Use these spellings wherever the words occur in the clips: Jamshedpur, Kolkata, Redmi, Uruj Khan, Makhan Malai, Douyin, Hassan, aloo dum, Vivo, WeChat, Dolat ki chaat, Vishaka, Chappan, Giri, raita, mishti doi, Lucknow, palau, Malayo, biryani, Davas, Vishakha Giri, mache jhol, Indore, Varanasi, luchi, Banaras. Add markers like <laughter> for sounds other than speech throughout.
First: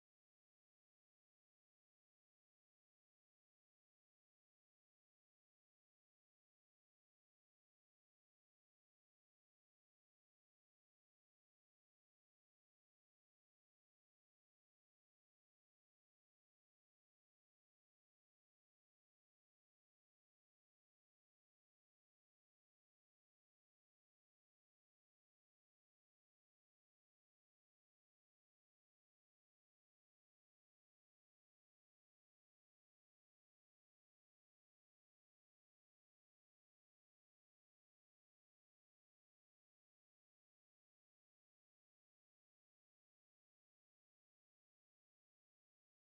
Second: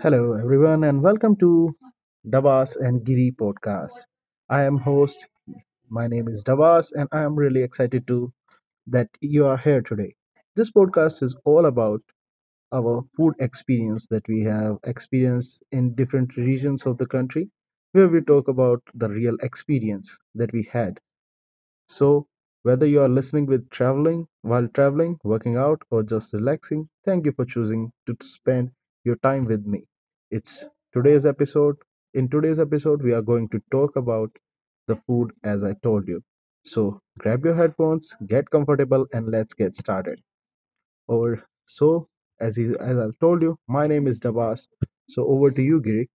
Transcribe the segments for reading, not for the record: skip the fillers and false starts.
Hello, everyone, and welcome to Davas and Giri podcast. I am host. My name is Davas, and I am really excited to that you are here today. This podcast is all about our food experience that we have experienced in different regions of the country, where we talk about the real experience that we had so, whether you are listening with traveling, while traveling, working out, or just relaxing, thank you for choosing to spend your time with me. It's today's episode. In today's episode, we are going to talk about the food as I told you. So, grab your headphones, get comfortable, and let's get started. Or so, as, you, as I told you, my name is Dabas. So, over to you, Giri.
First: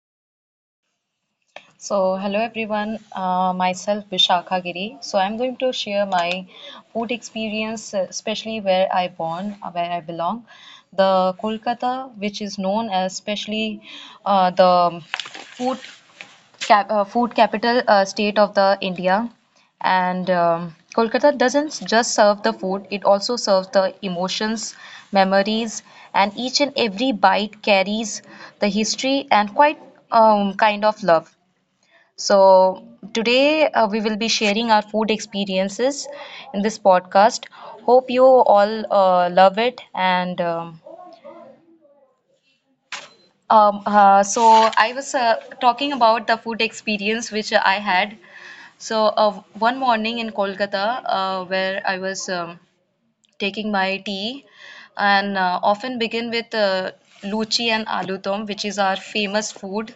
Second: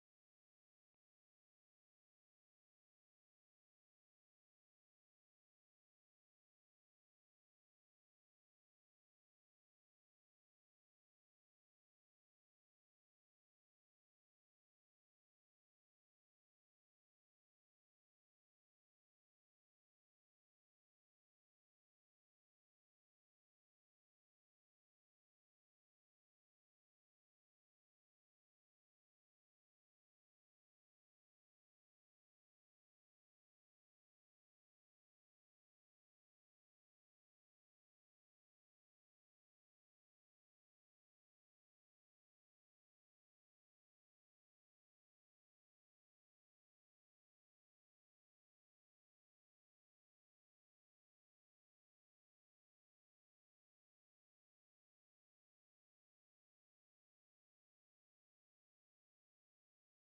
So, hello everyone, myself Vishakha Giri. So, I'm going to share my food experience, especially where I born, where I belong. The Kolkata, which is known as especially the food capital state of the India. And Kolkata doesn't just serve the food, it also serves the emotions, memories, and each and every bite carries the history and quite kind of love. So, today we will be sharing our food experiences in this podcast. Hope you all love it. And I was talking about the food experience which I had. So, one morning in Kolkata, where I was taking my tea and often begin with luchi and aloo dum, which is our famous food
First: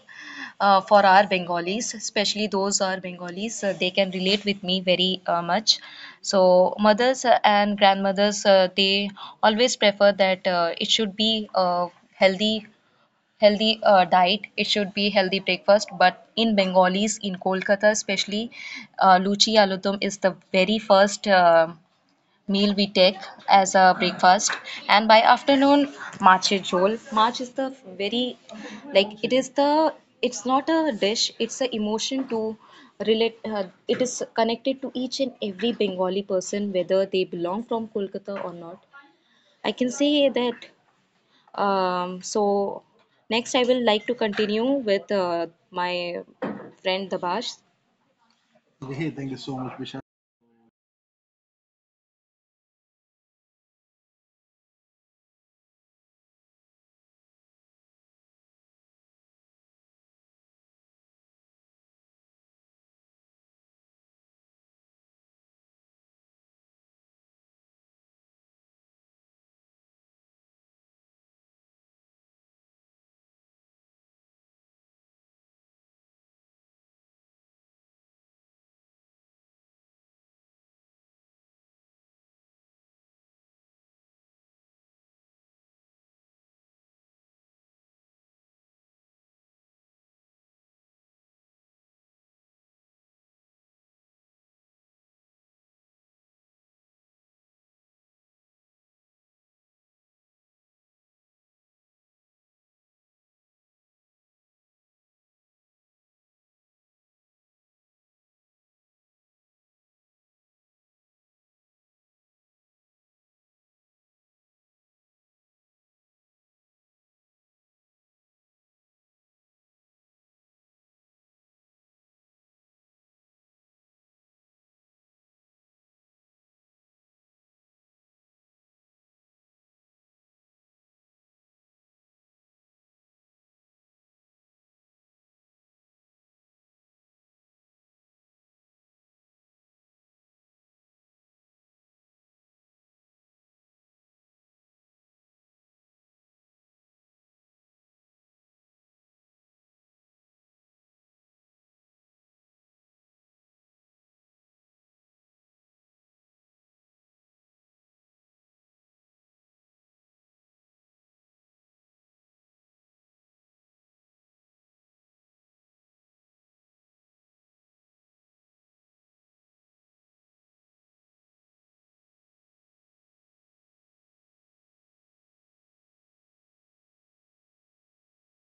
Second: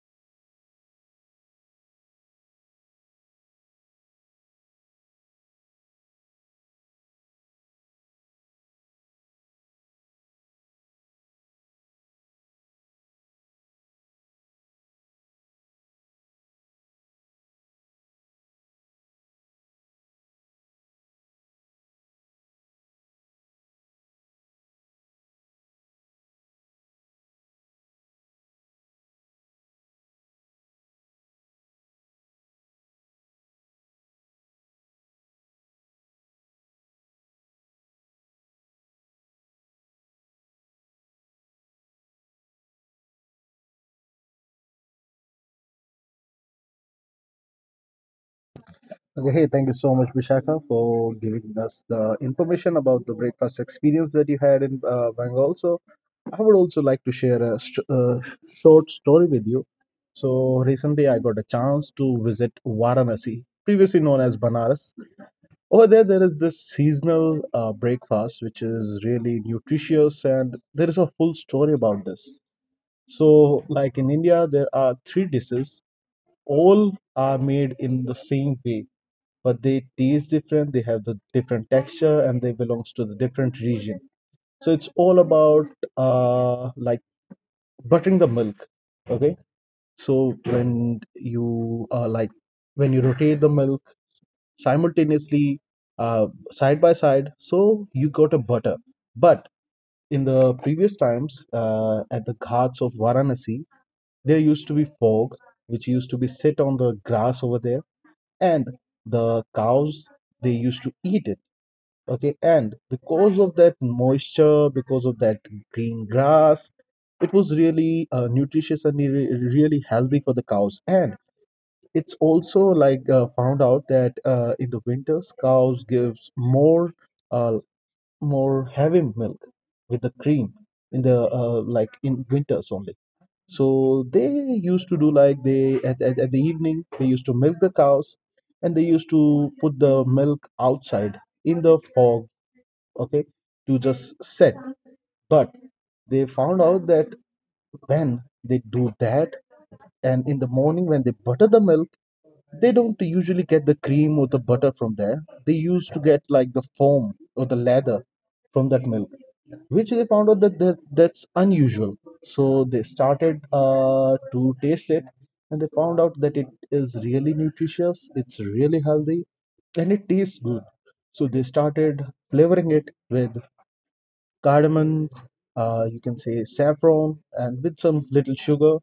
for our Bengalis, especially those are Bengalis. They can relate with me very much. So mothers and grandmothers, they always prefer that it should be a healthy healthy diet. It should be healthy breakfast. But in Bengalis, in Kolkata especially, luchi aloo dum is the very first meal we take as a breakfast. And by afternoon, marche jhol march is the very, like, it is the, it's not a dish, it's a emotion to relate. It is connected to each and every Bengali person whether they belong from Kolkata or not, I can say that. So next I will like to continue with my friend Dabash. Hey, thank Okay, you hey, so thank you much, so Vishal. much, Vishaka, for giving us the information about the breakfast experience that you had in Bengal. So, I would also like to share a short story with you. So, recently I got a chance to visit Varanasi, previously known as Banaras. Over there, there is this seasonal breakfast which is really nutritious, and there is a full story about this. So, like in India, there are three dishes, all are made in the same way but they taste different. They have the different texture and they belongs to the different region. So it's all about like buttering the milk. Okay, so when you like when you rotate the milk simultaneously, uh, side by side, so you got a butter. But in the previous times, at the ghats of Varanasi, there used to be fog which used to be sit on the grass over there. And the cows, they used to eat it. Okay, and because of that moisture, because of that green grass, it was really nutritious and really healthy for the cows. And it's also like found out that in the winters cows gives more uh, more heavy milk with the cream in the like in winters only. So they used to do like they at the evening they used to milk the cows and they used to put the milk outside in the fog. Okay, to just set. But they found out that when they do that and in the morning when they butter the milk, they don't usually get the cream or the butter from there. They used to get like the foam or the lather from that milk, which they found out that that's unusual. So they started to taste it and they found out that it is really nutritious, it's really healthy, and it tastes good. So they started flavoring it with cardamom, you can say saffron, and with some little sugar.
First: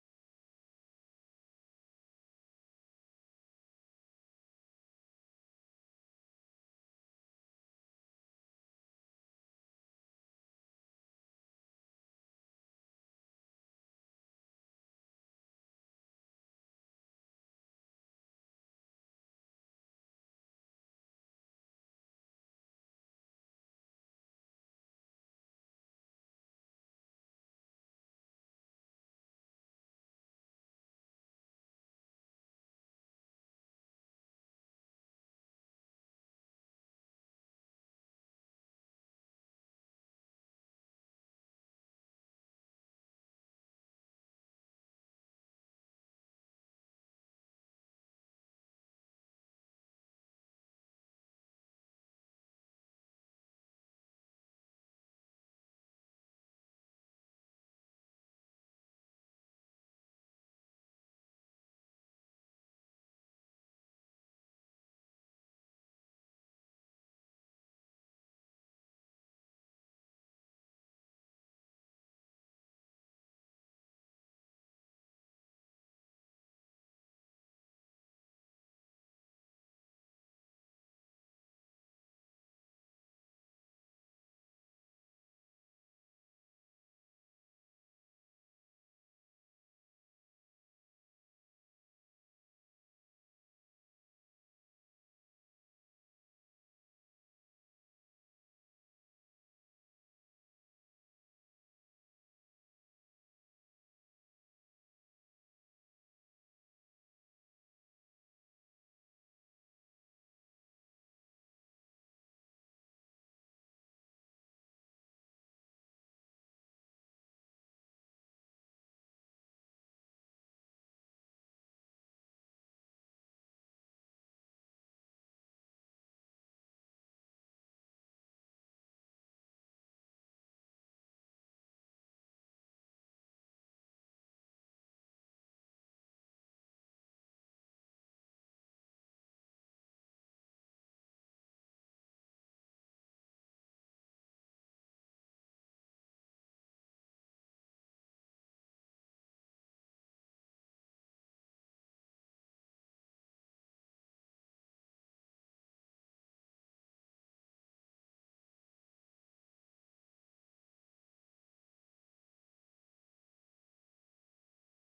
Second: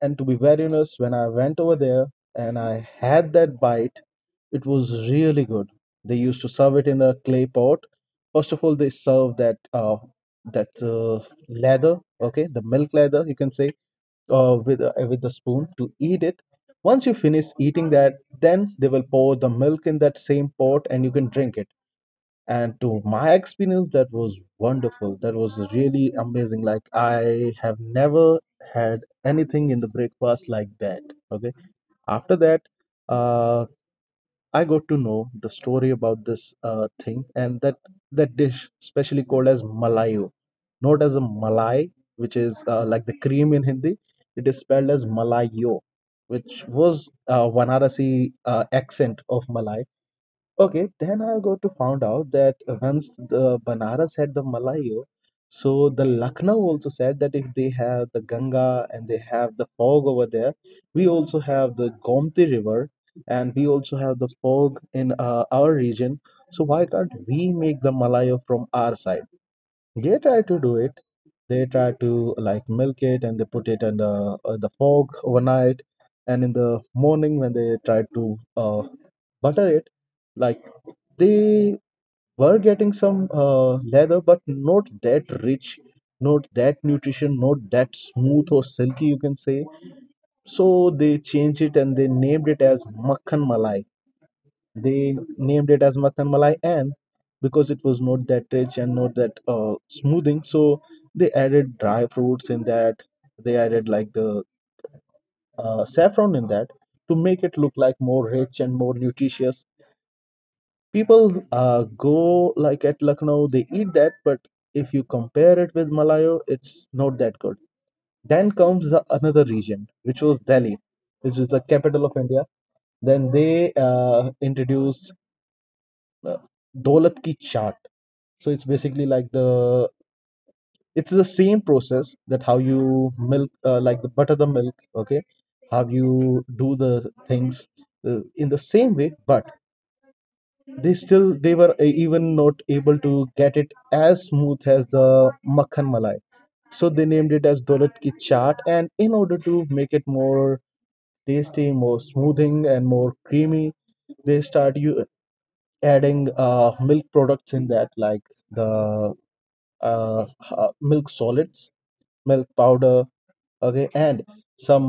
And to be very honest, when I went over there and I had that bite, it was really good. They used to serve it in a clay pot. First of all, they serve that leather, okay, the milk leather, you can say, with the spoon to eat it. Once you finish eating that, then they will pour the milk in that same pot, and you can drink it. And to my experience, that was wonderful, that was really amazing. Like I have never had anything in the breakfast like that. Okay, after that, uh, I got to know the story about this thing. And that dish specially called as malayo, not as a malai, which is like the cream in Hindi. It is spelled as malayo, which was Vanarasi accent of Malay. Okay, then I go to found out that once the Banaras had the malayo, so the Lucknow also said that if they have the Ganga and they have the fog over there, we also have the Gomti River and we also have the fog in our region. So why can't we make the malayo from our side? They try to do it. They try to like milk it and they put it in the fog overnight, and in the morning when they try to butter it, like they were getting some leather, but not that rich, not that nutrition, not that smooth or silky, you can say. So they changed it and they named it as makhan malai. They named it as makhan malai, and because it was not that rich and not that smoothing, so they added dry fruits in that. They added like the saffron in that to make it look like more rich and more nutritious. People go like at Lucknow, they eat that, but if you compare it with malayo, it's not that good. Then comes the another region, which was Delhi, which is the capital of India. Then they introduced uh, dolat ki chaat. So it's basically like the it's the same process that how you milk, like the butter the milk, okay? How you do the things in the same way, but they still they were even not able to get it as smooth as the makhan malai. So they named it as dolat ki chaat, and in order to make it more tasty, more smoothing and more creamy, they start you adding milk products in that, like the uh, milk solids, milk powder. Okay, and some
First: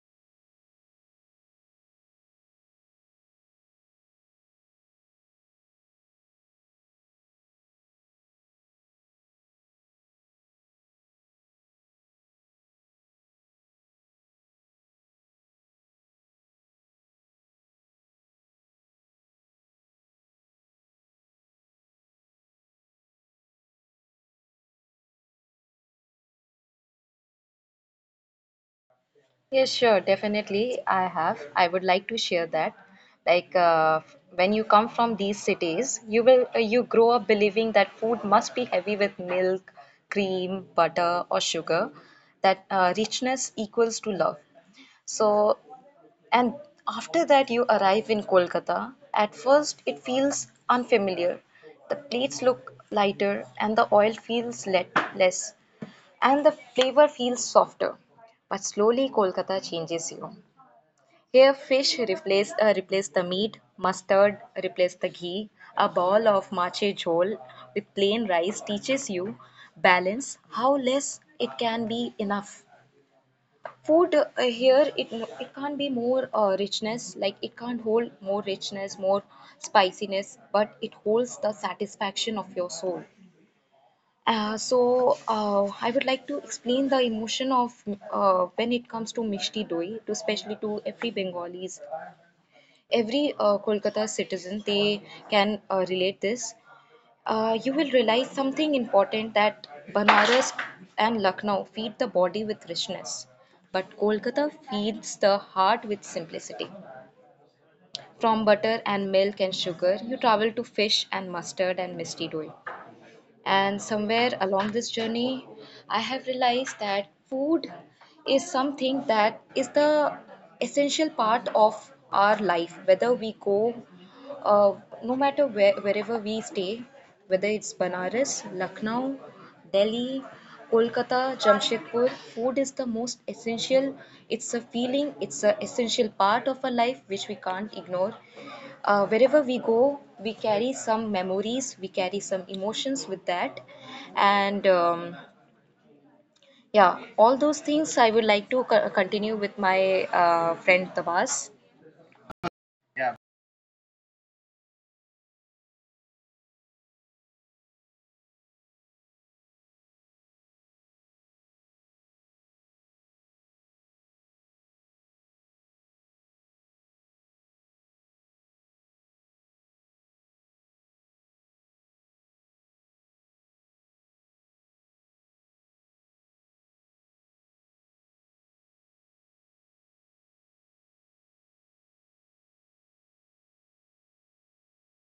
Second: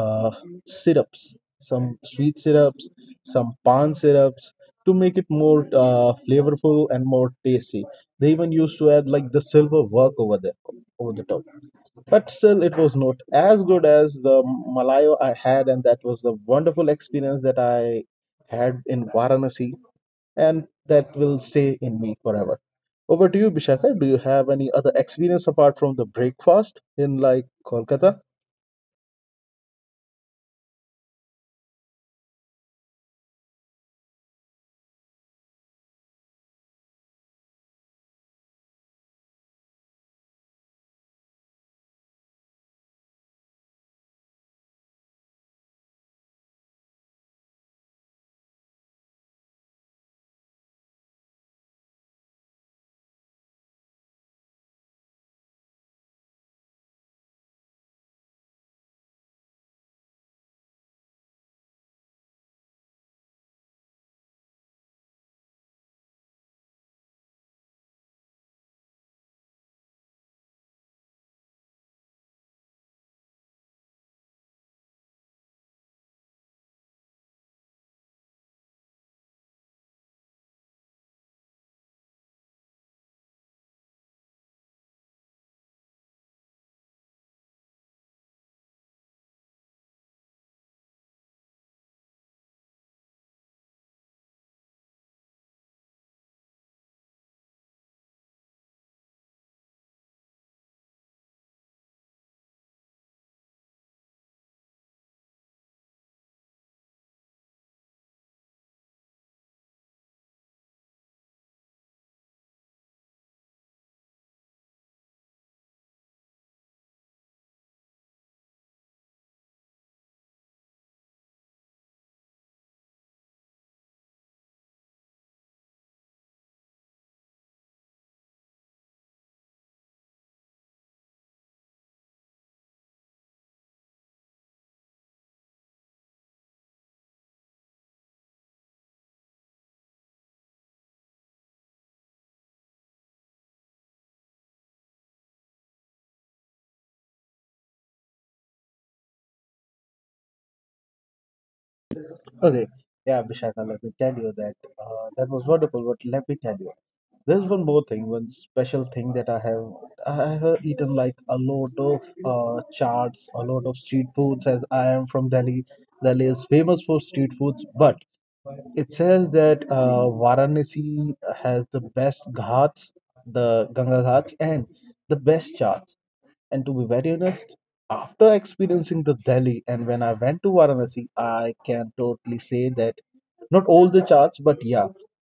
syrups, some sweet syrups, some pan syrups, to make it more flavorful and more tasty. They even used to add like the silver work over there over the top. But still it was not as good as the malayo I had. And that was the wonderful experience that I had in Varanasi, and that will stay in me forever. Over to you, Bishaka. Do you have any other experience apart from the breakfast in like Kolkata? Yes, sure, definitely, I have. I would like to share that. Like when you come from these cities, you will you grow up believing that food must be heavy with milk, cream, butter, or sugar. That richness equals to love. So, and after that, you arrive in Kolkata. At first, it feels unfamiliar. The plates look lighter, and the oil feels let less, and the flavor feels softer. But slowly, Kolkata changes you. Here, fish replace, replace the meat, mustard replace the ghee, a bowl of mache jhol with plain rice teaches you balance, how less it can be enough. Food here, it can't be more richness, like it can't hold more richness, more spiciness, but it holds the satisfaction of your soul. I would like to explain the emotion of when it comes to mishti doi, to especially to every Bengalis, every Kolkata citizen. They can relate this. You will realize something important that Banaras and Lucknow feed the body with richness, but Kolkata feeds the heart with simplicity. From butter and milk and sugar, you travel to fish and mustard and misty doi. And somewhere along this journey, I have realized that food is something that is the essential part of our life, whether we go, uh, no matter where, wherever we stay, whether it's Banaras, Lucknow, Delhi, Kolkata, Jamshedpur, food is the most essential. It's a feeling, it's an essential part of our life which we can't ignore. Wherever we go, we carry some memories, we carry some emotions with that. And Yeah, all those things I would like to continue with my friend Tabas. Okay, yeah, Vishaka, let me tell you that that was wonderful. But let me tell you, there's one more thing, one special thing that I have eaten like a lot of charts, a lot of street foods. As I am from Delhi, Delhi is famous for street foods, but it says that Varanasi has the best ghats, the Ganga ghats, and the best charts. And to be very honest, after experiencing the Delhi and when I went to Varanasi, I can totally say that not all the charts, but yeah,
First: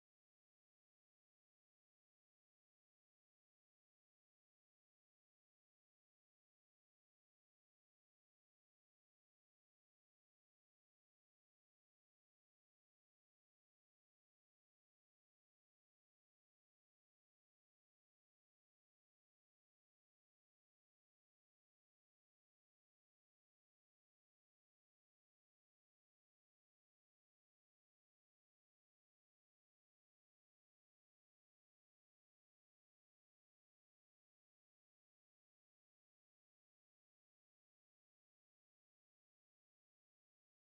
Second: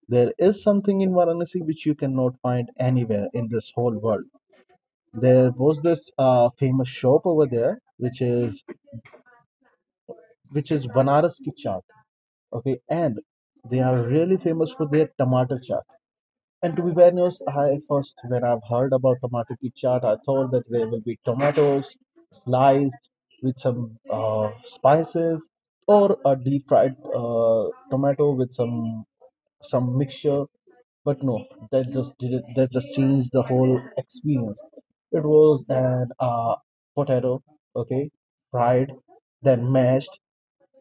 there is something in Varanasi which you cannot find anywhere in this whole world. There was this famous shop over there, which is Banaras ki chaat. Okay, and they are really famous for their tomato chaat. And to be very honest, I first when I've heard about tomato ki chaat, I thought that there will be tomatoes sliced with some spices, or a deep fried tomato with some mixture. But no, that just did it, that just changed the whole experience. It was an potato, okay, fried, then mashed,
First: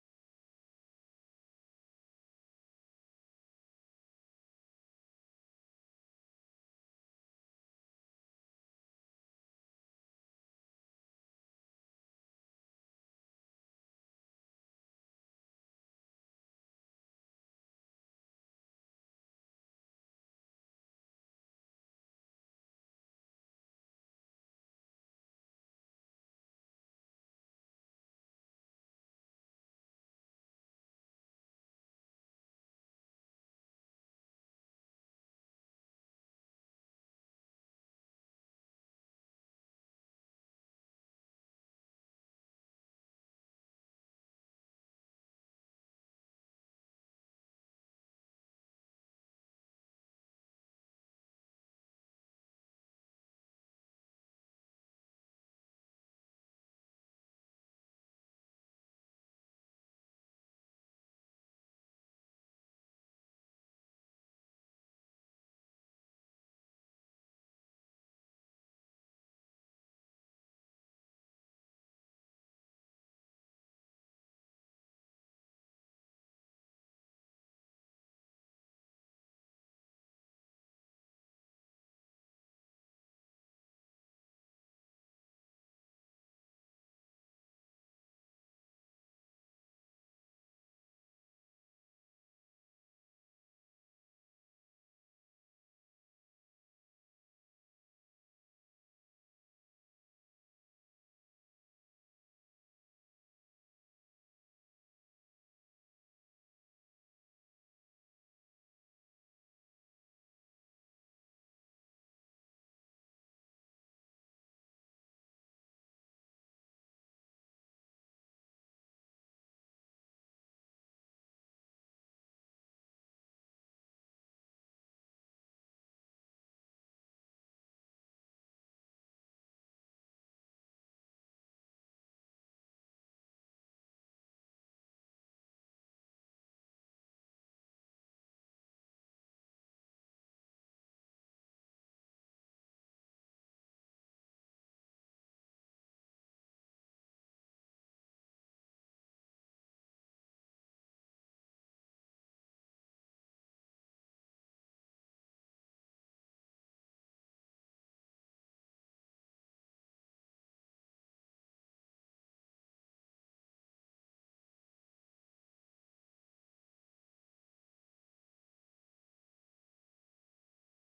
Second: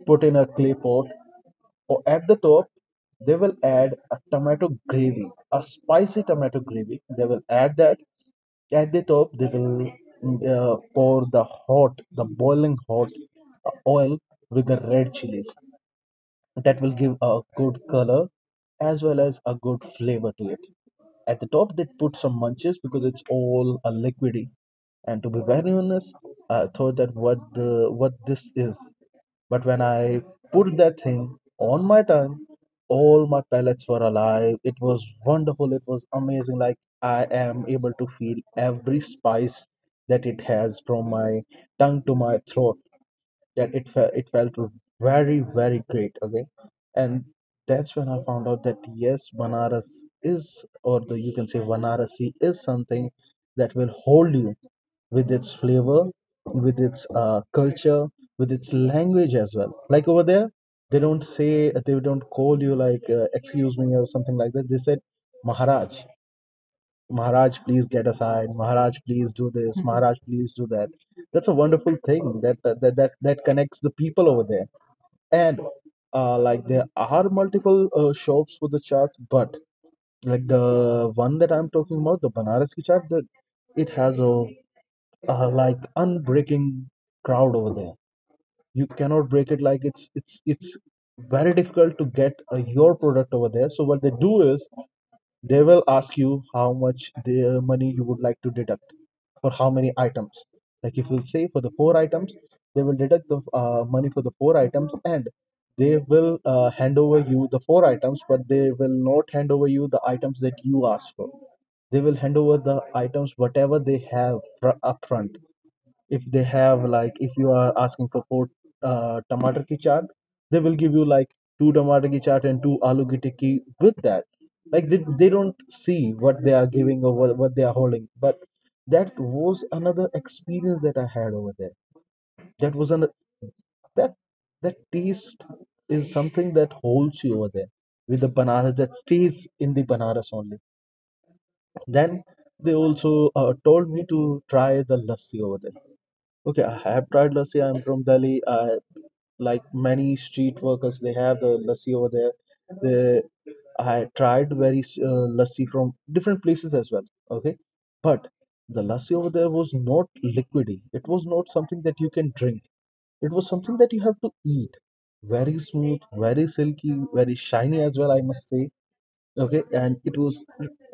put in a clay pot. Or at the top, they will add a tomato gravy, a spicy tomato gravy, they will add that. At the top, they will pour the hot, the boiling hot oil with the red chilies. That will give a good color as well as a good flavor to it. At the top, they put some munches because it's all a liquidy. And to be very honest, I thought that what the what this is. But when I put that thing on my tongue, all my palates were alive. It was wonderful. It was amazing. Like I am able to feel every spice that it has from my tongue to my throat. That it felt very very great. Okay, and that's when I found out that yes, Banaras is, or the you can say Vanarasi is something that will hold you with its flavor, with its culture, with its language as well. Like over there, they don't say, they don't call you like excuse me or something like that. They said maharaj. Maharaj, please get assigned. Maharaj, please do this. Mhm. Maharaj, please do that. That's a wonderful thing that that connects the people over there. And like there are multiple shops for the charts, but like the one that I'm talking about, the Banarasi chart, that it has a like unbreaking crowd over there. You cannot break it, like it's very difficult to get your product over there. So what they do is they will ask you how much the money you would like to deduct for how many items. Like if you say for the four items, they will deduct the money for the four items, and they will hand over you the four items, but they will not hand over you the items that you asked for. They will hand over the items whatever they have upfront. If they have, like if you are asking for four tomato ki chaat, they will give you like two tomato ki chaat and two aloo ki tikki with that. Like they don't see what they are giving or what they are holding. But that was another experience that I had over there. That was an, that, that taste is something that holds you over there. With the bananas, that stays in the bananas only. Then they also told me to try the lassi over there. Okay, I have tried lassi. I'm from Delhi. I like many street workers. They have the lassi over there. They, I tried very lassi from different places as well. Okay, but the lassi over there was not liquidy. It was not something that you can drink. It was something that you have to eat. Very smooth, very silky, very shiny as well, I must say. Okay, and it was,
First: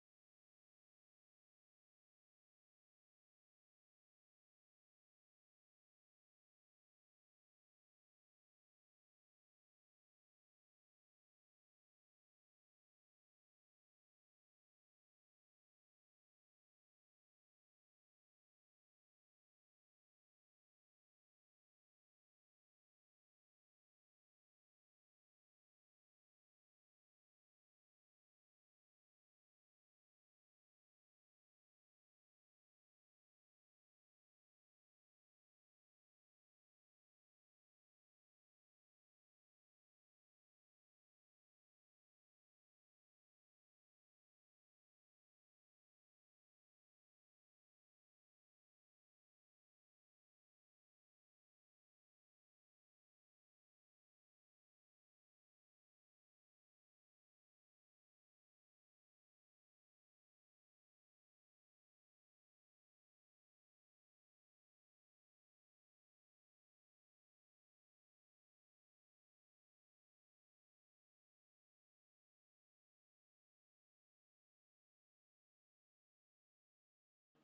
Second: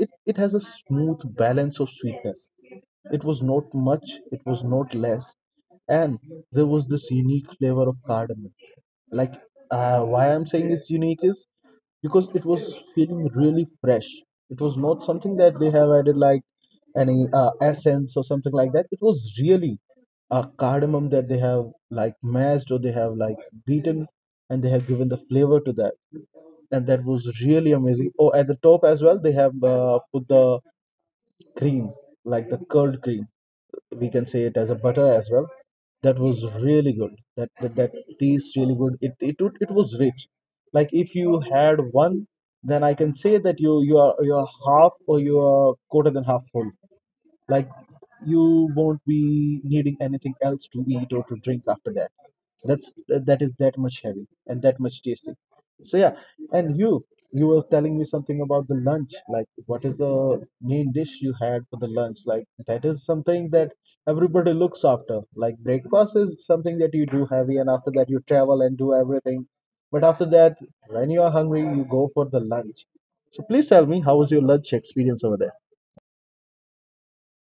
it has a smooth balance of sweetness. It was not much, it was not less. And there was this unique flavor of cardamom. Like, why I'm saying it's unique is because it was feeling really fresh. It was not something that they have added, like any essence or something like that. It was really a cardamom that they have like mashed, or they have like beaten, and they have given the flavor to that. And that was really amazing. Oh, at the top as well, they have put the cream, like the curd cream. We can say it as a butter as well. That was really good. That tastes really good. It it was rich. Like if you had one, then I can say that you are half, or you are quarter than half full. Like you won't be needing anything else to eat or to drink after that. That is that much heavy and that much tasty. So yeah, and you were telling me something about the lunch. Like what is the main dish you had for the lunch? Like that is something that everybody looks after. Like breakfast is something that you do heavy, and after that you travel and do everything. But after that, when you are hungry, you go for the lunch. So please tell me, how was your lunch experience over there?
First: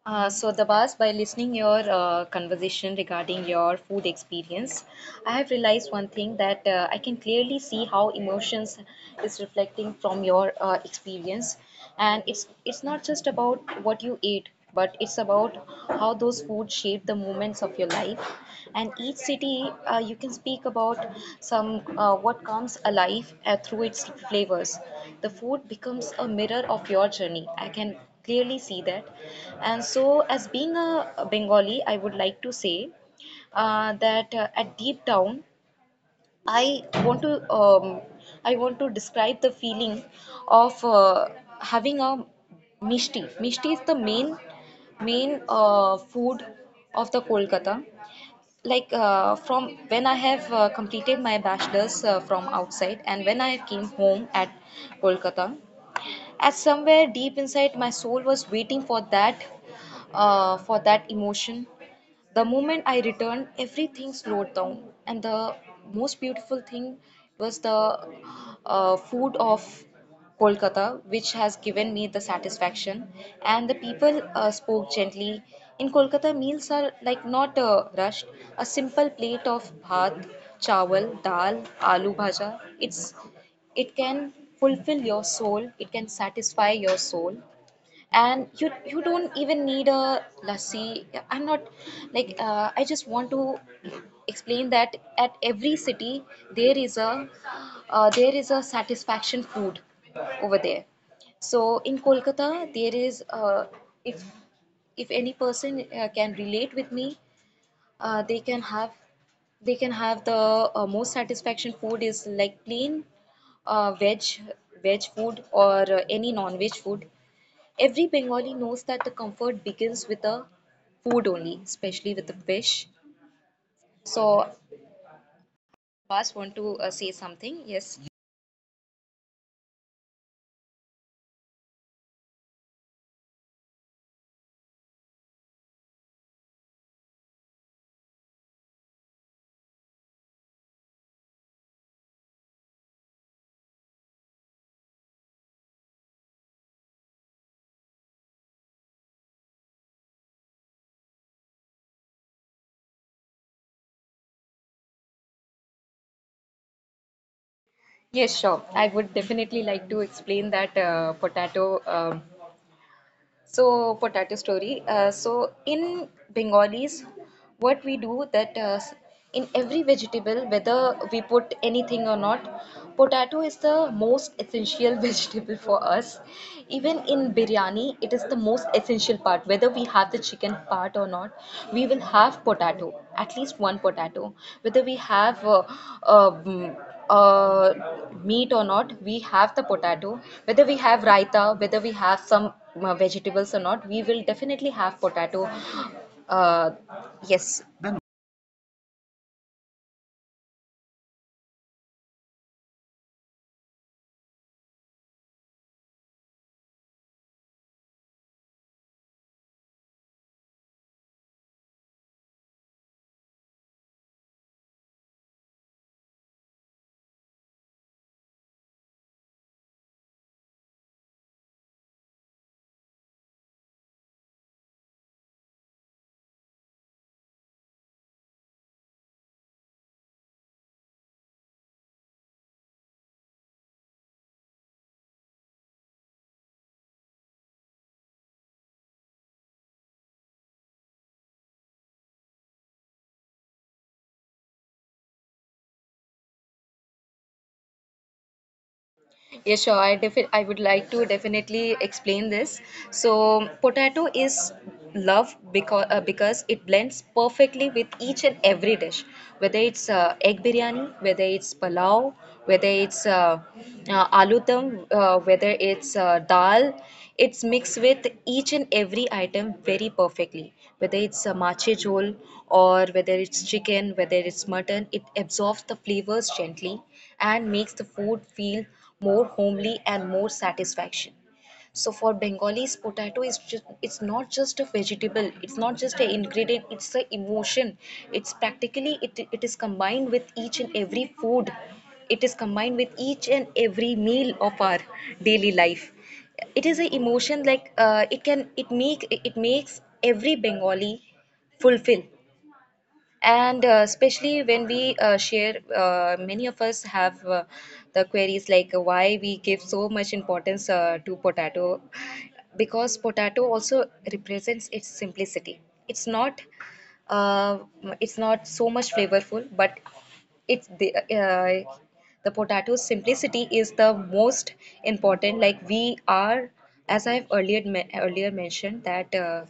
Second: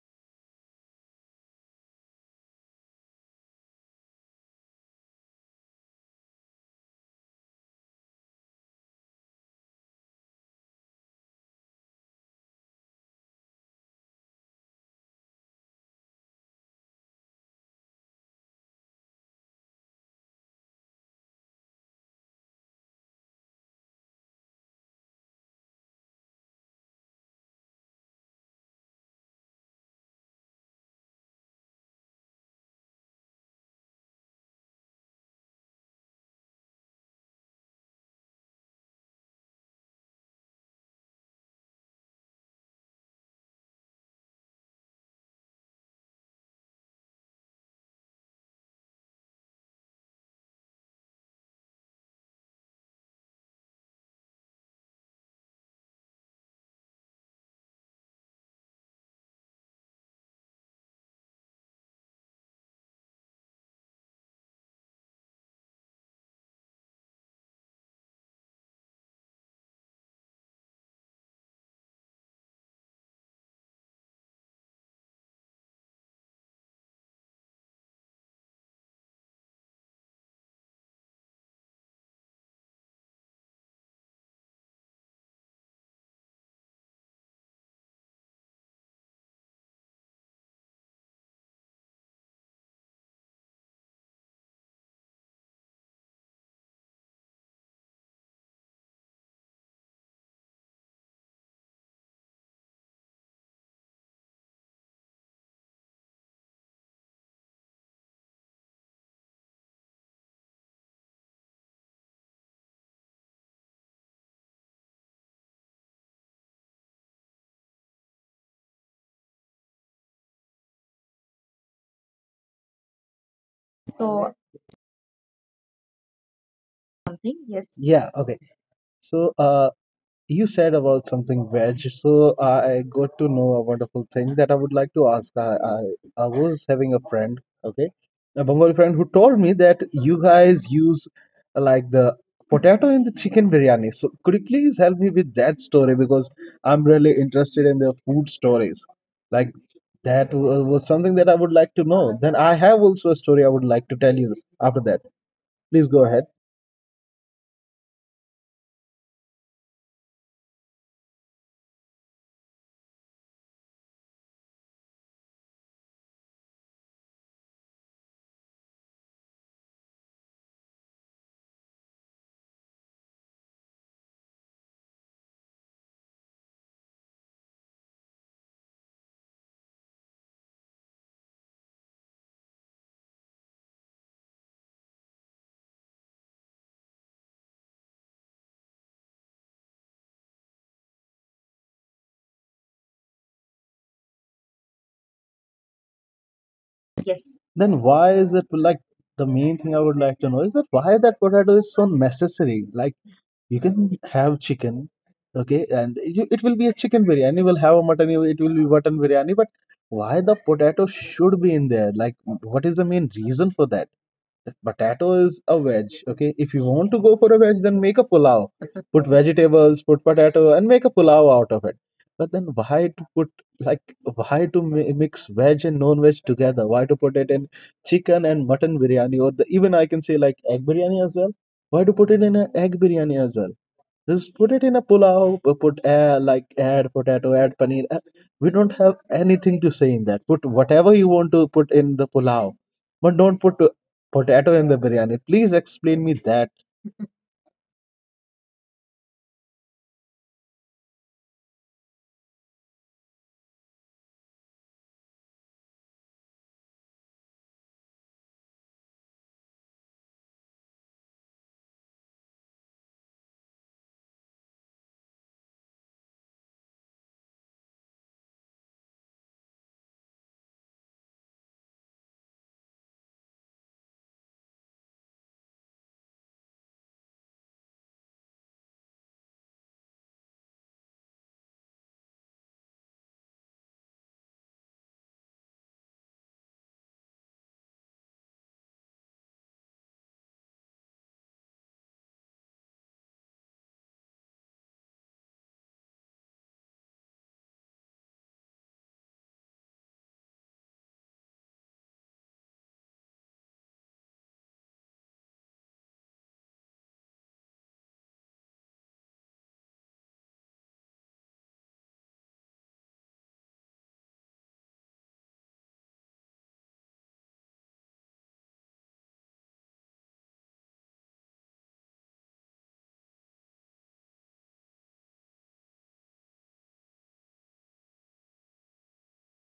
Dabas, by listening your conversation regarding your food experience, I have realized one thing that I can clearly see how emotions is reflecting from your experience, and it's not just about what you ate, but it's about how those food shape the moments of your life. And each city, you can speak about some, what comes alive through its flavors. The food becomes a mirror of your journey. I can clearly see that. And so, as being a Bengali, I would like to say that at deep down, I want to um, I want to describe the feeling of having a mishti. Mishti is the main food of the Kolkata. Like from when I have completed my bachelor's from outside, and when I came home at Kolkata, at somewhere deep inside my soul was waiting for that, for that emotion. The moment I returned, everything slowed down, and the most beautiful thing was the food of Kolkata, which has given me the satisfaction. And the people spoke gently. In Kolkata, meals are like not rushed. A simple plate of bhat, chawal, dal, aloo bhaja. It can fulfill your soul. It can satisfy your soul, and you don't even need a lassi. I'm not like, I just want to explain that at every city there is a, there is a satisfaction food over there. So in Kolkata, there is, if any person can relate with me, they can have, they can have the most satisfaction food is like plain veg, veg food or any non-veg food. Every Bengali knows that the comfort begins with the food only, especially with the fish. So So, Abbas, want to say something. Yes. something? Yeah, Yes. okay. So, you said about something veg. So, I got to know a wonderful thing that I would like to ask. I was having a friend, okay, a Bengali friend who told me that you guys use like the potato in the chicken biryani. So, could you please help me with that story, because I'm really interested in the food stories. Like was something that I would like to know. Then I have also a story I would like to tell you after that. Please go ahead. Yes, sure. I would definitely like to explain that. Potato So potato story. So in Bengalis, what we do that in every vegetable, whether we put anything or not, potato is the most essential <laughs> vegetable for us. Even in biryani, it is the most essential part. Whether we have the chicken part or not, we will have potato, at least one potato. Whether we have uh, mm, uh, meat or not, we have the potato. Whether we have raita, whether we have some vegetables or not, we will definitely have potato. uh, Yes. yes. Then Then why is it like, the main thing I would like to know is that why that potato is so necessary? Like you can have chicken, okay, and you, it will be a chicken biryani. You will have a mutton. It will be mutton biryani. But why the potato should be in there? Like what is the main reason for that? Potato is a veg. Okay, if you want to go for a veg, then make a pulao. <laughs> Put vegetables, put potato, and make a pulao out of it. But then why to put, like why to mix veg and non-veg together? Why to put it in chicken and mutton biryani, or the, even I can say like egg biryani as well? Why to put it in an egg biryani as well? Just put it in a pulao, put like add potato, add paneer. We don't have anything to say in that. Put whatever you want to put in the pulao, but don't put potato in the biryani. Please explain me that. yeah, sure. I would like to definitely explain this. So, potato is love because it blends perfectly with each and every dish, whether it's egg biryani, whether it's palau, whether it's aloo dum, whether it's dal. It's mixed with each and every item very perfectly. Whether it's a mache jhol or whether it's chicken, whether it's mutton, it absorbs the flavors gently and makes the food feel more homely and more satisfaction. So for Bengalis, potato is just, it's not just a vegetable, it's not just an ingredient, it's an emotion. It's practically it is combined with each and every food. It is combined with each and every meal of our daily life. It is an emotion. Like it makes every Bengali fulfill. And especially when we share, many of us have the queries like why we give so much importance to potato, because potato also represents its simplicity. It's not, uh, it's not so much flavorful, but it's the, the potato's simplicity is the most important. Like we are, as I've earlier mentioned that.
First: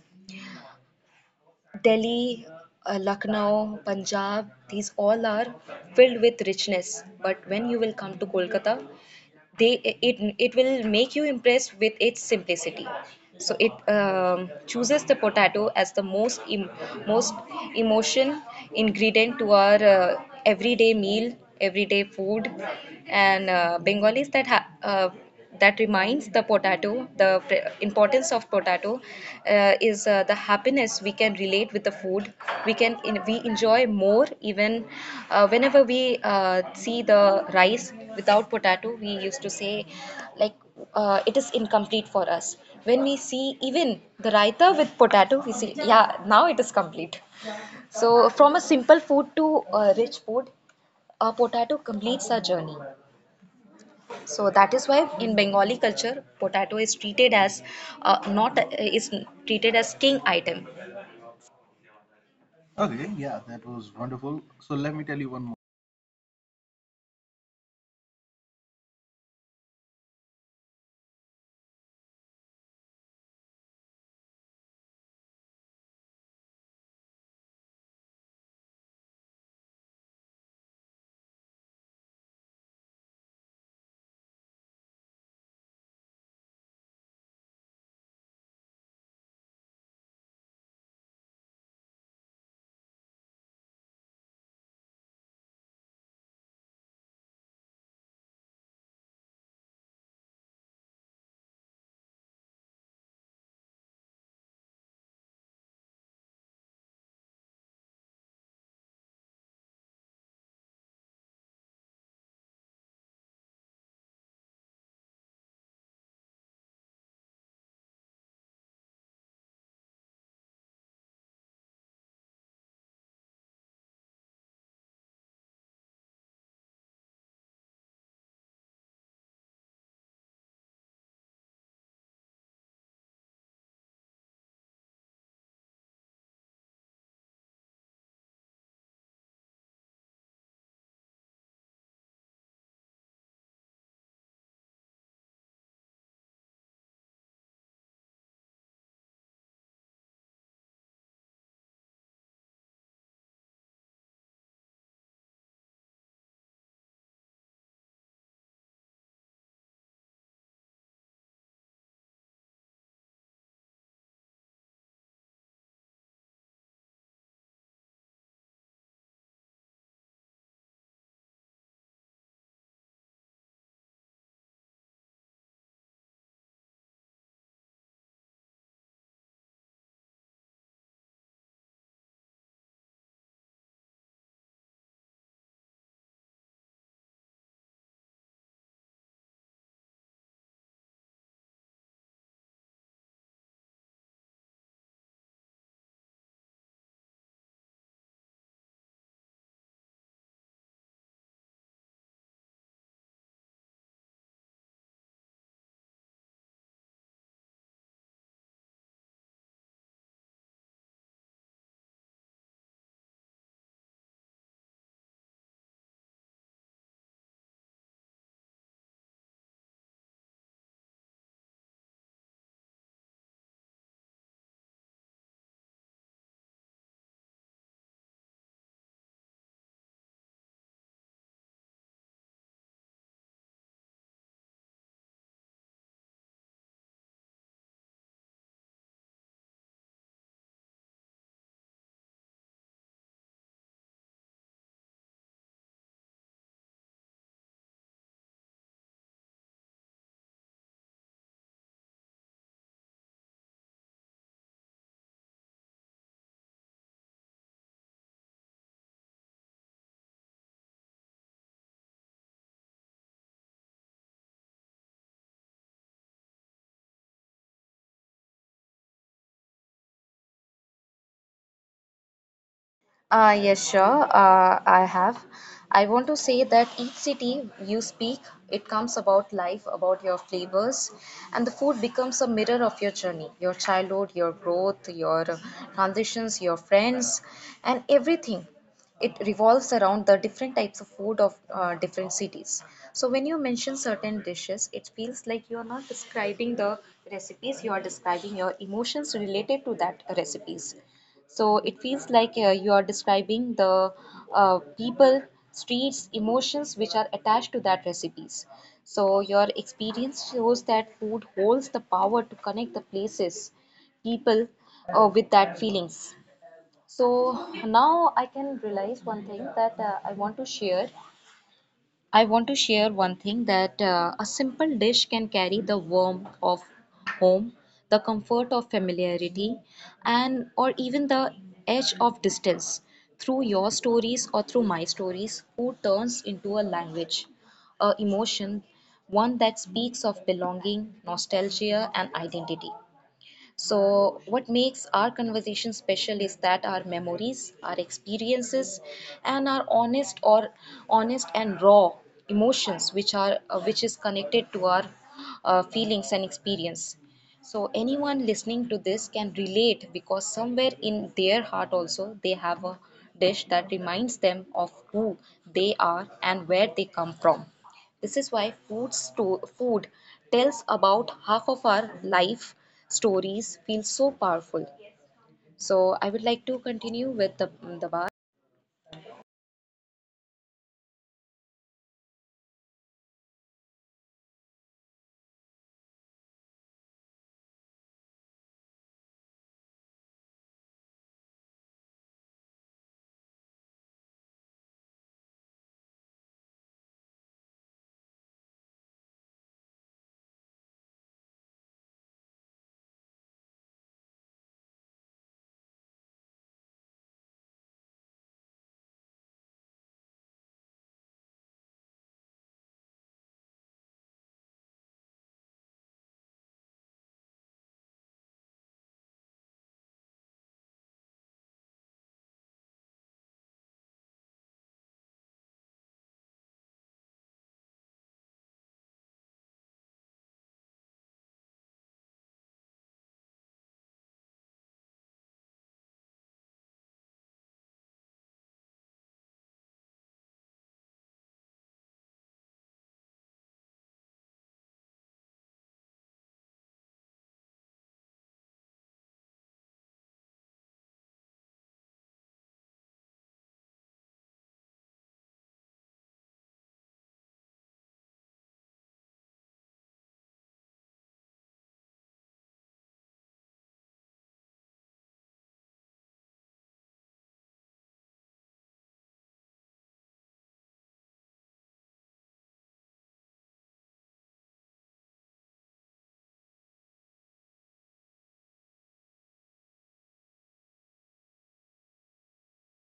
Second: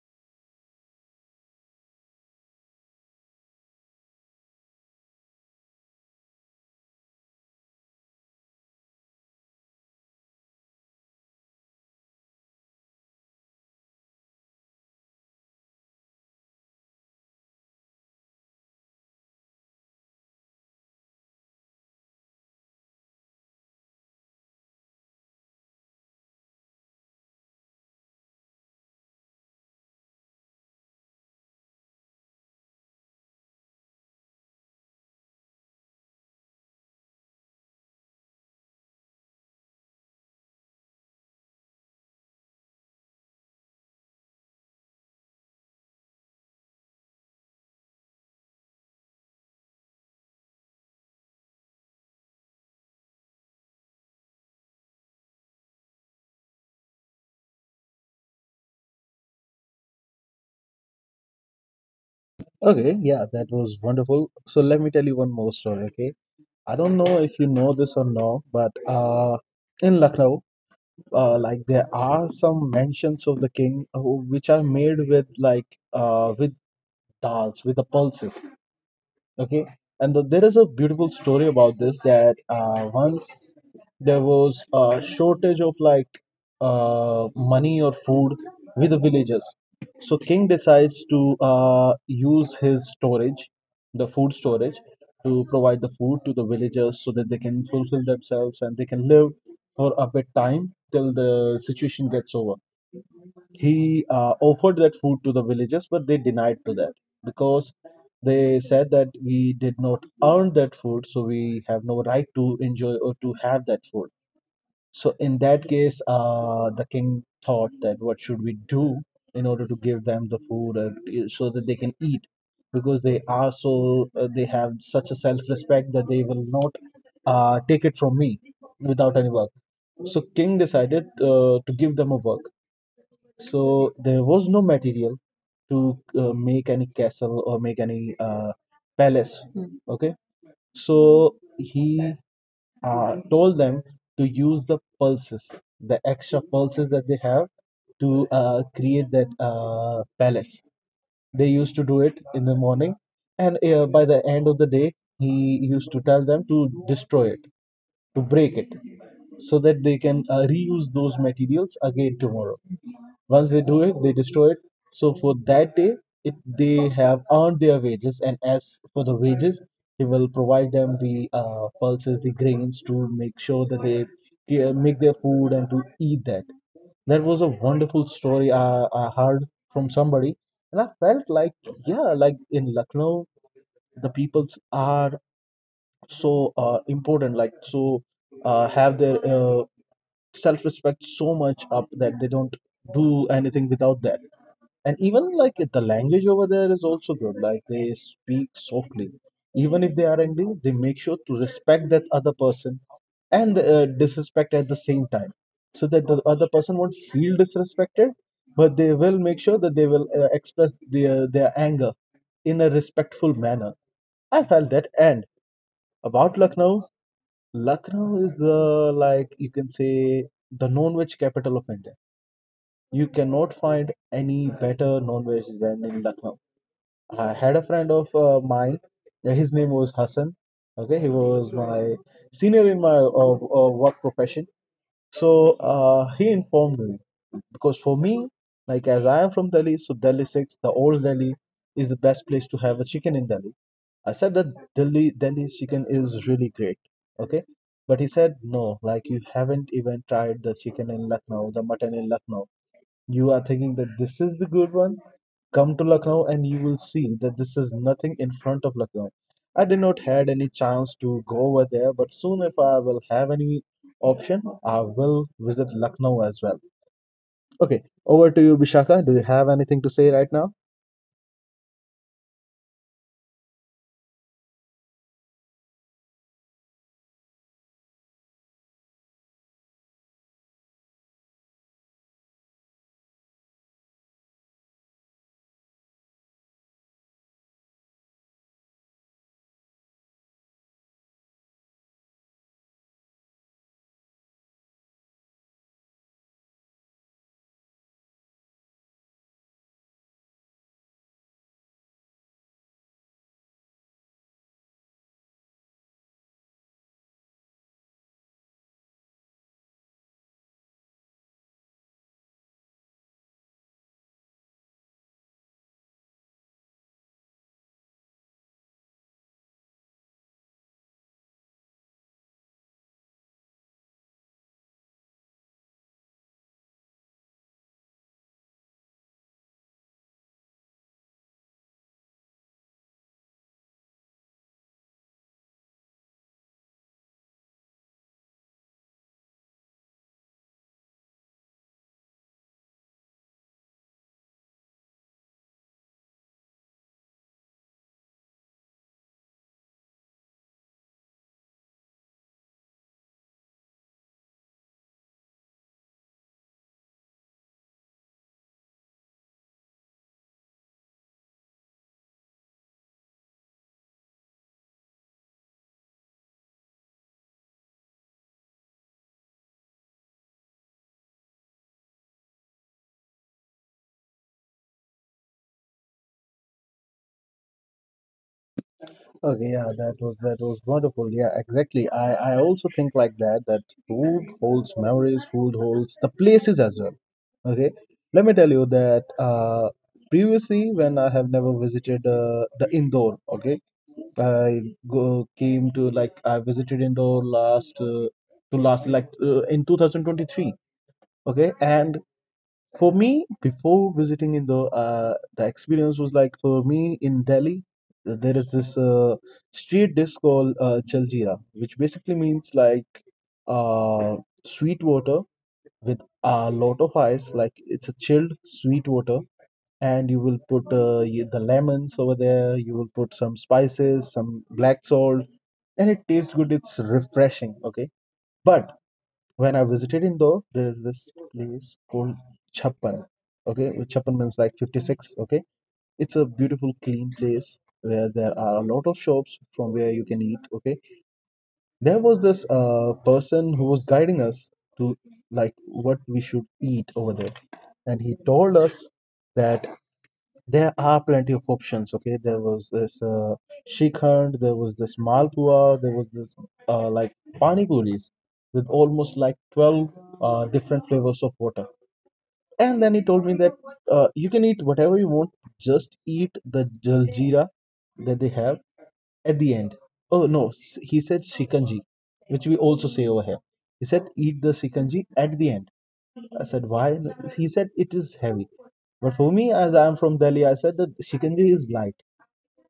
Delhi, Lucknow, Punjab, these all are filled with richness. But when you will come to Kolkata, they it will make you impressed with its simplicity. So it chooses the potato as the most most emotion ingredient to our everyday meal, everyday food. And Bengalis that that reminds the importance of potato is the happiness we can relate with the food. We can, we enjoy more even whenever we see the rice without potato, we used to say like it is incomplete for us. When we see even the raita with potato, we see, yeah, now it is complete. So, from a simple food to a rich food, a potato completes our journey. So that is why in Bengali culture, potato is treated as, not is treated as king item. Okay, Okay, yeah, yeah, that that was was wonderful. wonderful. So let So me let tell me you tell one you one more more. story. Okay, I don't know if you know this or no, but in Lucknow, like there are some mansions of the king who, which are made with like with dals, with the pulses. Okay, and the, there is a beautiful story about this, that once there was a shortage of like money or food with the villagers. So king decides to use his storage, the food storage, to provide the food to the villagers so that they can fulfill themselves and they can live for a bit time till the situation gets over. He offered that food to the villagers, but they denied to that, because they said that we did not earn that food, so we have no right to enjoy or to have that food. So in that case, the king thought that what should we do in order to give them the food, or so that they can eat, because they are so they have such a self-respect that they will not take it from me without any work. So king decided to give them a work. So there was no material to make any castle or make any palace. Hmm. Okay. So he told them to use the pulses, the extra pulses that they have, to create that palace. They used to do it in the morning, and by the end of the day, he used to tell them to destroy it, to break it, so that they can reuse those materials again tomorrow. Once they do it, they destroy it. So for that day, it, they have earned their wages, and as for the wages, he will provide them the pulses, the grains, to make sure that they make their food and to eat that. That was a wonderful story I heard from somebody, and I felt like, yeah, like in Lucknow, the peoples are so important, like so have their self-respect so much up that they don't do anything without that. And even like the language over there is also good, like they speak softly. Even if they are angry, they make sure to respect that other person, and disrespect at the same time, so that the other person won't feel disrespected, but they will make sure that they will express their anger in a respectful manner. I felt that. And about Lucknow, Lucknow is the, like you can say, the non-veg capital of India. You cannot find any better non-veg than in Lucknow. I had a friend of mine. His name was Hassan. Okay, he was my senior in my work profession. So he informed me, because for me, like as I am from Delhi, so Delhi Six, the old Delhi, is the best place to have a chicken in Delhi. I said that Delhi's chicken is really great. Okay, but he said no, like you haven't even tried the chicken in Lucknow, the mutton in Lucknow. You are thinking that this is the good one. Come to Lucknow and you will see that this is nothing in front of Lucknow. I did not had any chance to go over there, but soon if I will have any option, I will visit Lucknow as well. Okay, over to you, Bishaka. Do you have anything to say right now? Yes, sure. I have. I want to say that each city you speak, it comes about life, about your flavors, and the food becomes a mirror of your journey, your childhood, your growth, your transitions, your friends, and everything. It revolves around the different types of food of different cities. So when you mention certain dishes, it feels like you are not describing the recipes, you are describing your emotions related to that recipes. So it feels like you are describing the people, streets, emotions which are attached to that recipes. So your experience shows that food holds the power to connect the places, people with that feelings. So now I can realize one thing that I want to share one thing that a simple dish can carry the warmth of home, the comfort of familiarity, and or even the edge of distance. Through your stories or through my stories, food turns into a language, a emotion, one that speaks of belonging, nostalgia, and identity. So, what makes our conversation special is that our memories, our experiences, and our honest and raw emotions, which are, which is connected to our feelings and experience. So, anyone listening to this can relate because somewhere in their heart also they have a dish that reminds them of who they are and where they come from. This is why food, food tells about half of our life stories feel so powerful. So I would like to continue with the bar. Okay, yeah, that was wonderful. Yeah, exactly. I also think like that. That food holds memories, food holds the places as well. Okay, let me tell you that previously when I have never visited the Indore. Okay, I go came to, like I visited in the last to last, like in 2023. Okay, and for me before visiting in the experience was like, for me in Delhi, there is this street dish called Jaljeera, which basically means like uh, sweet water with a lot of ice. Like it's a chilled sweet water, and you will put the lemons over there, you will put some spices, some black salt, and it tastes good, it's refreshing. Okay, but when I visited Indo, there's this place called Chappan, okay, which Chappan means like 56. Okay, it's a beautiful clean place where there are a lot of shops from where you can eat. Okay, there was this person who was guiding us to, like what we should eat over there. And he told us that there are plenty of options. Okay, there was this shikhand, there was this malpua, there was this like pani puris with almost like 12 different flavors of water. And then he told me that you can eat whatever you want, just eat the jaljeera that they have at the end. Oh no, he said shikanji, which we also say over here. He said eat the shikanji at the end. I said, why? He said, it is heavy. But for me, as I'm from Delhi, I said that shikanje is light.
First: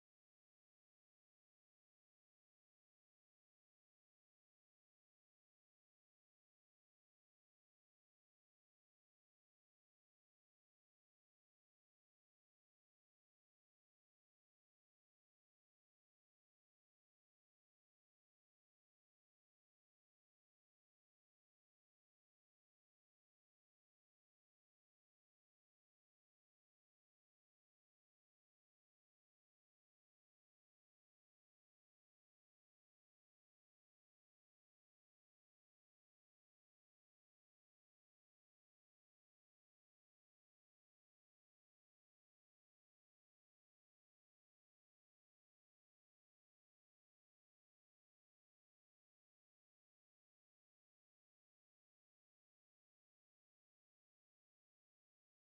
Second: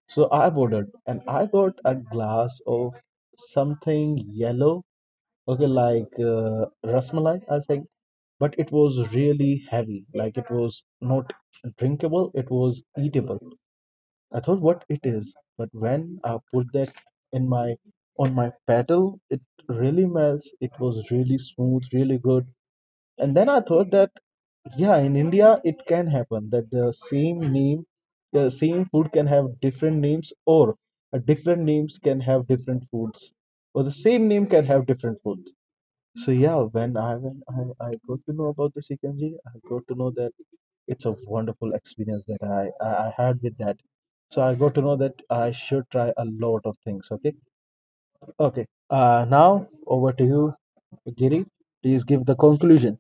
So I ordered and I got a glass of something yellow, okay, like rasmalai, I think. But it was really heavy, like it was not drinkable, it was eatable. I thought what it is, but when I put that in my, on my paddle, it really melts. It was really smooth, really good. And then I thought that yeah, in India, it can happen that the same name, the same food can have different names, or a different names can have different foods, or the same name can have different foods. So yeah, when I when I got to know about the Sikanji, I got to know that it's a wonderful experience that I had with that. So I got to know that I should try a lot of things. Okay, okay. Now over to you, Giri. Please give the conclusion.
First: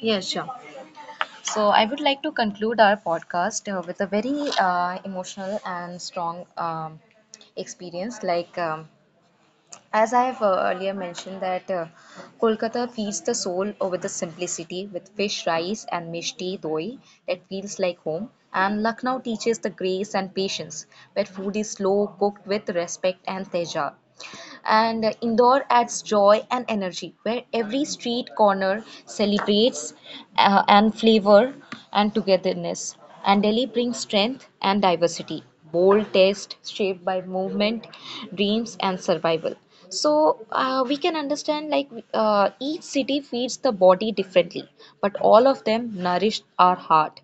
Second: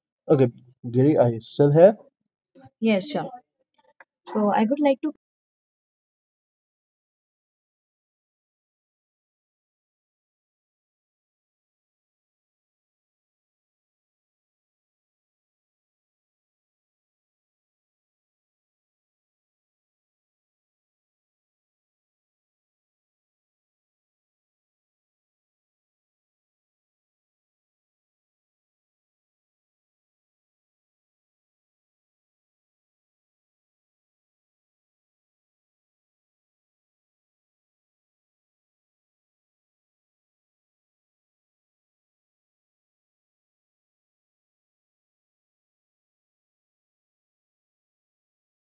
Yeah, Okay, sure. Giri, are you So still I here? would like to conclude our Yes, sure. podcast with a very So I would like to emotional and strong experience. Like as I have earlier mentioned that Kolkata feeds the soul with the simplicity with fish rice and mishti doi that feels like home. And Lucknow teaches the grace and patience where food is slow cooked with respect and teja. And Indore adds joy and energy, where every street corner celebrates and flavor and togetherness. And Delhi brings strength and diversity, bold taste shaped by movement, dreams, and survival. So we can understand like each city feeds the body differently, but all of them nourish our heart.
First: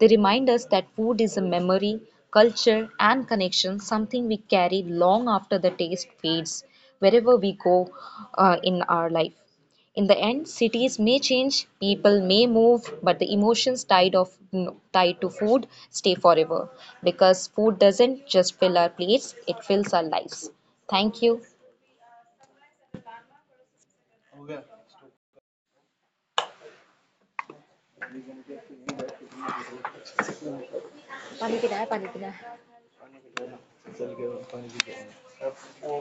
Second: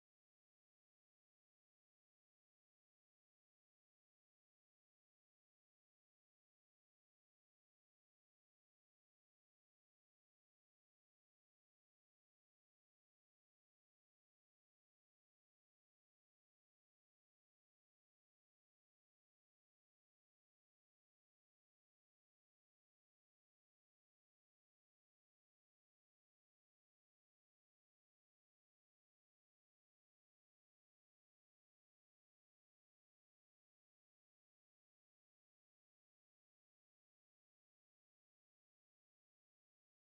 They remind us that food is a memory, culture, and connection, something we carry long after the taste fades wherever we go in our life. In the end, cities may change, people may move, but the emotions tied of, tied to food stay forever because food doesn't just fill our plates; it fills our lives. Thank you. पानी पीना है, पानी पीना है।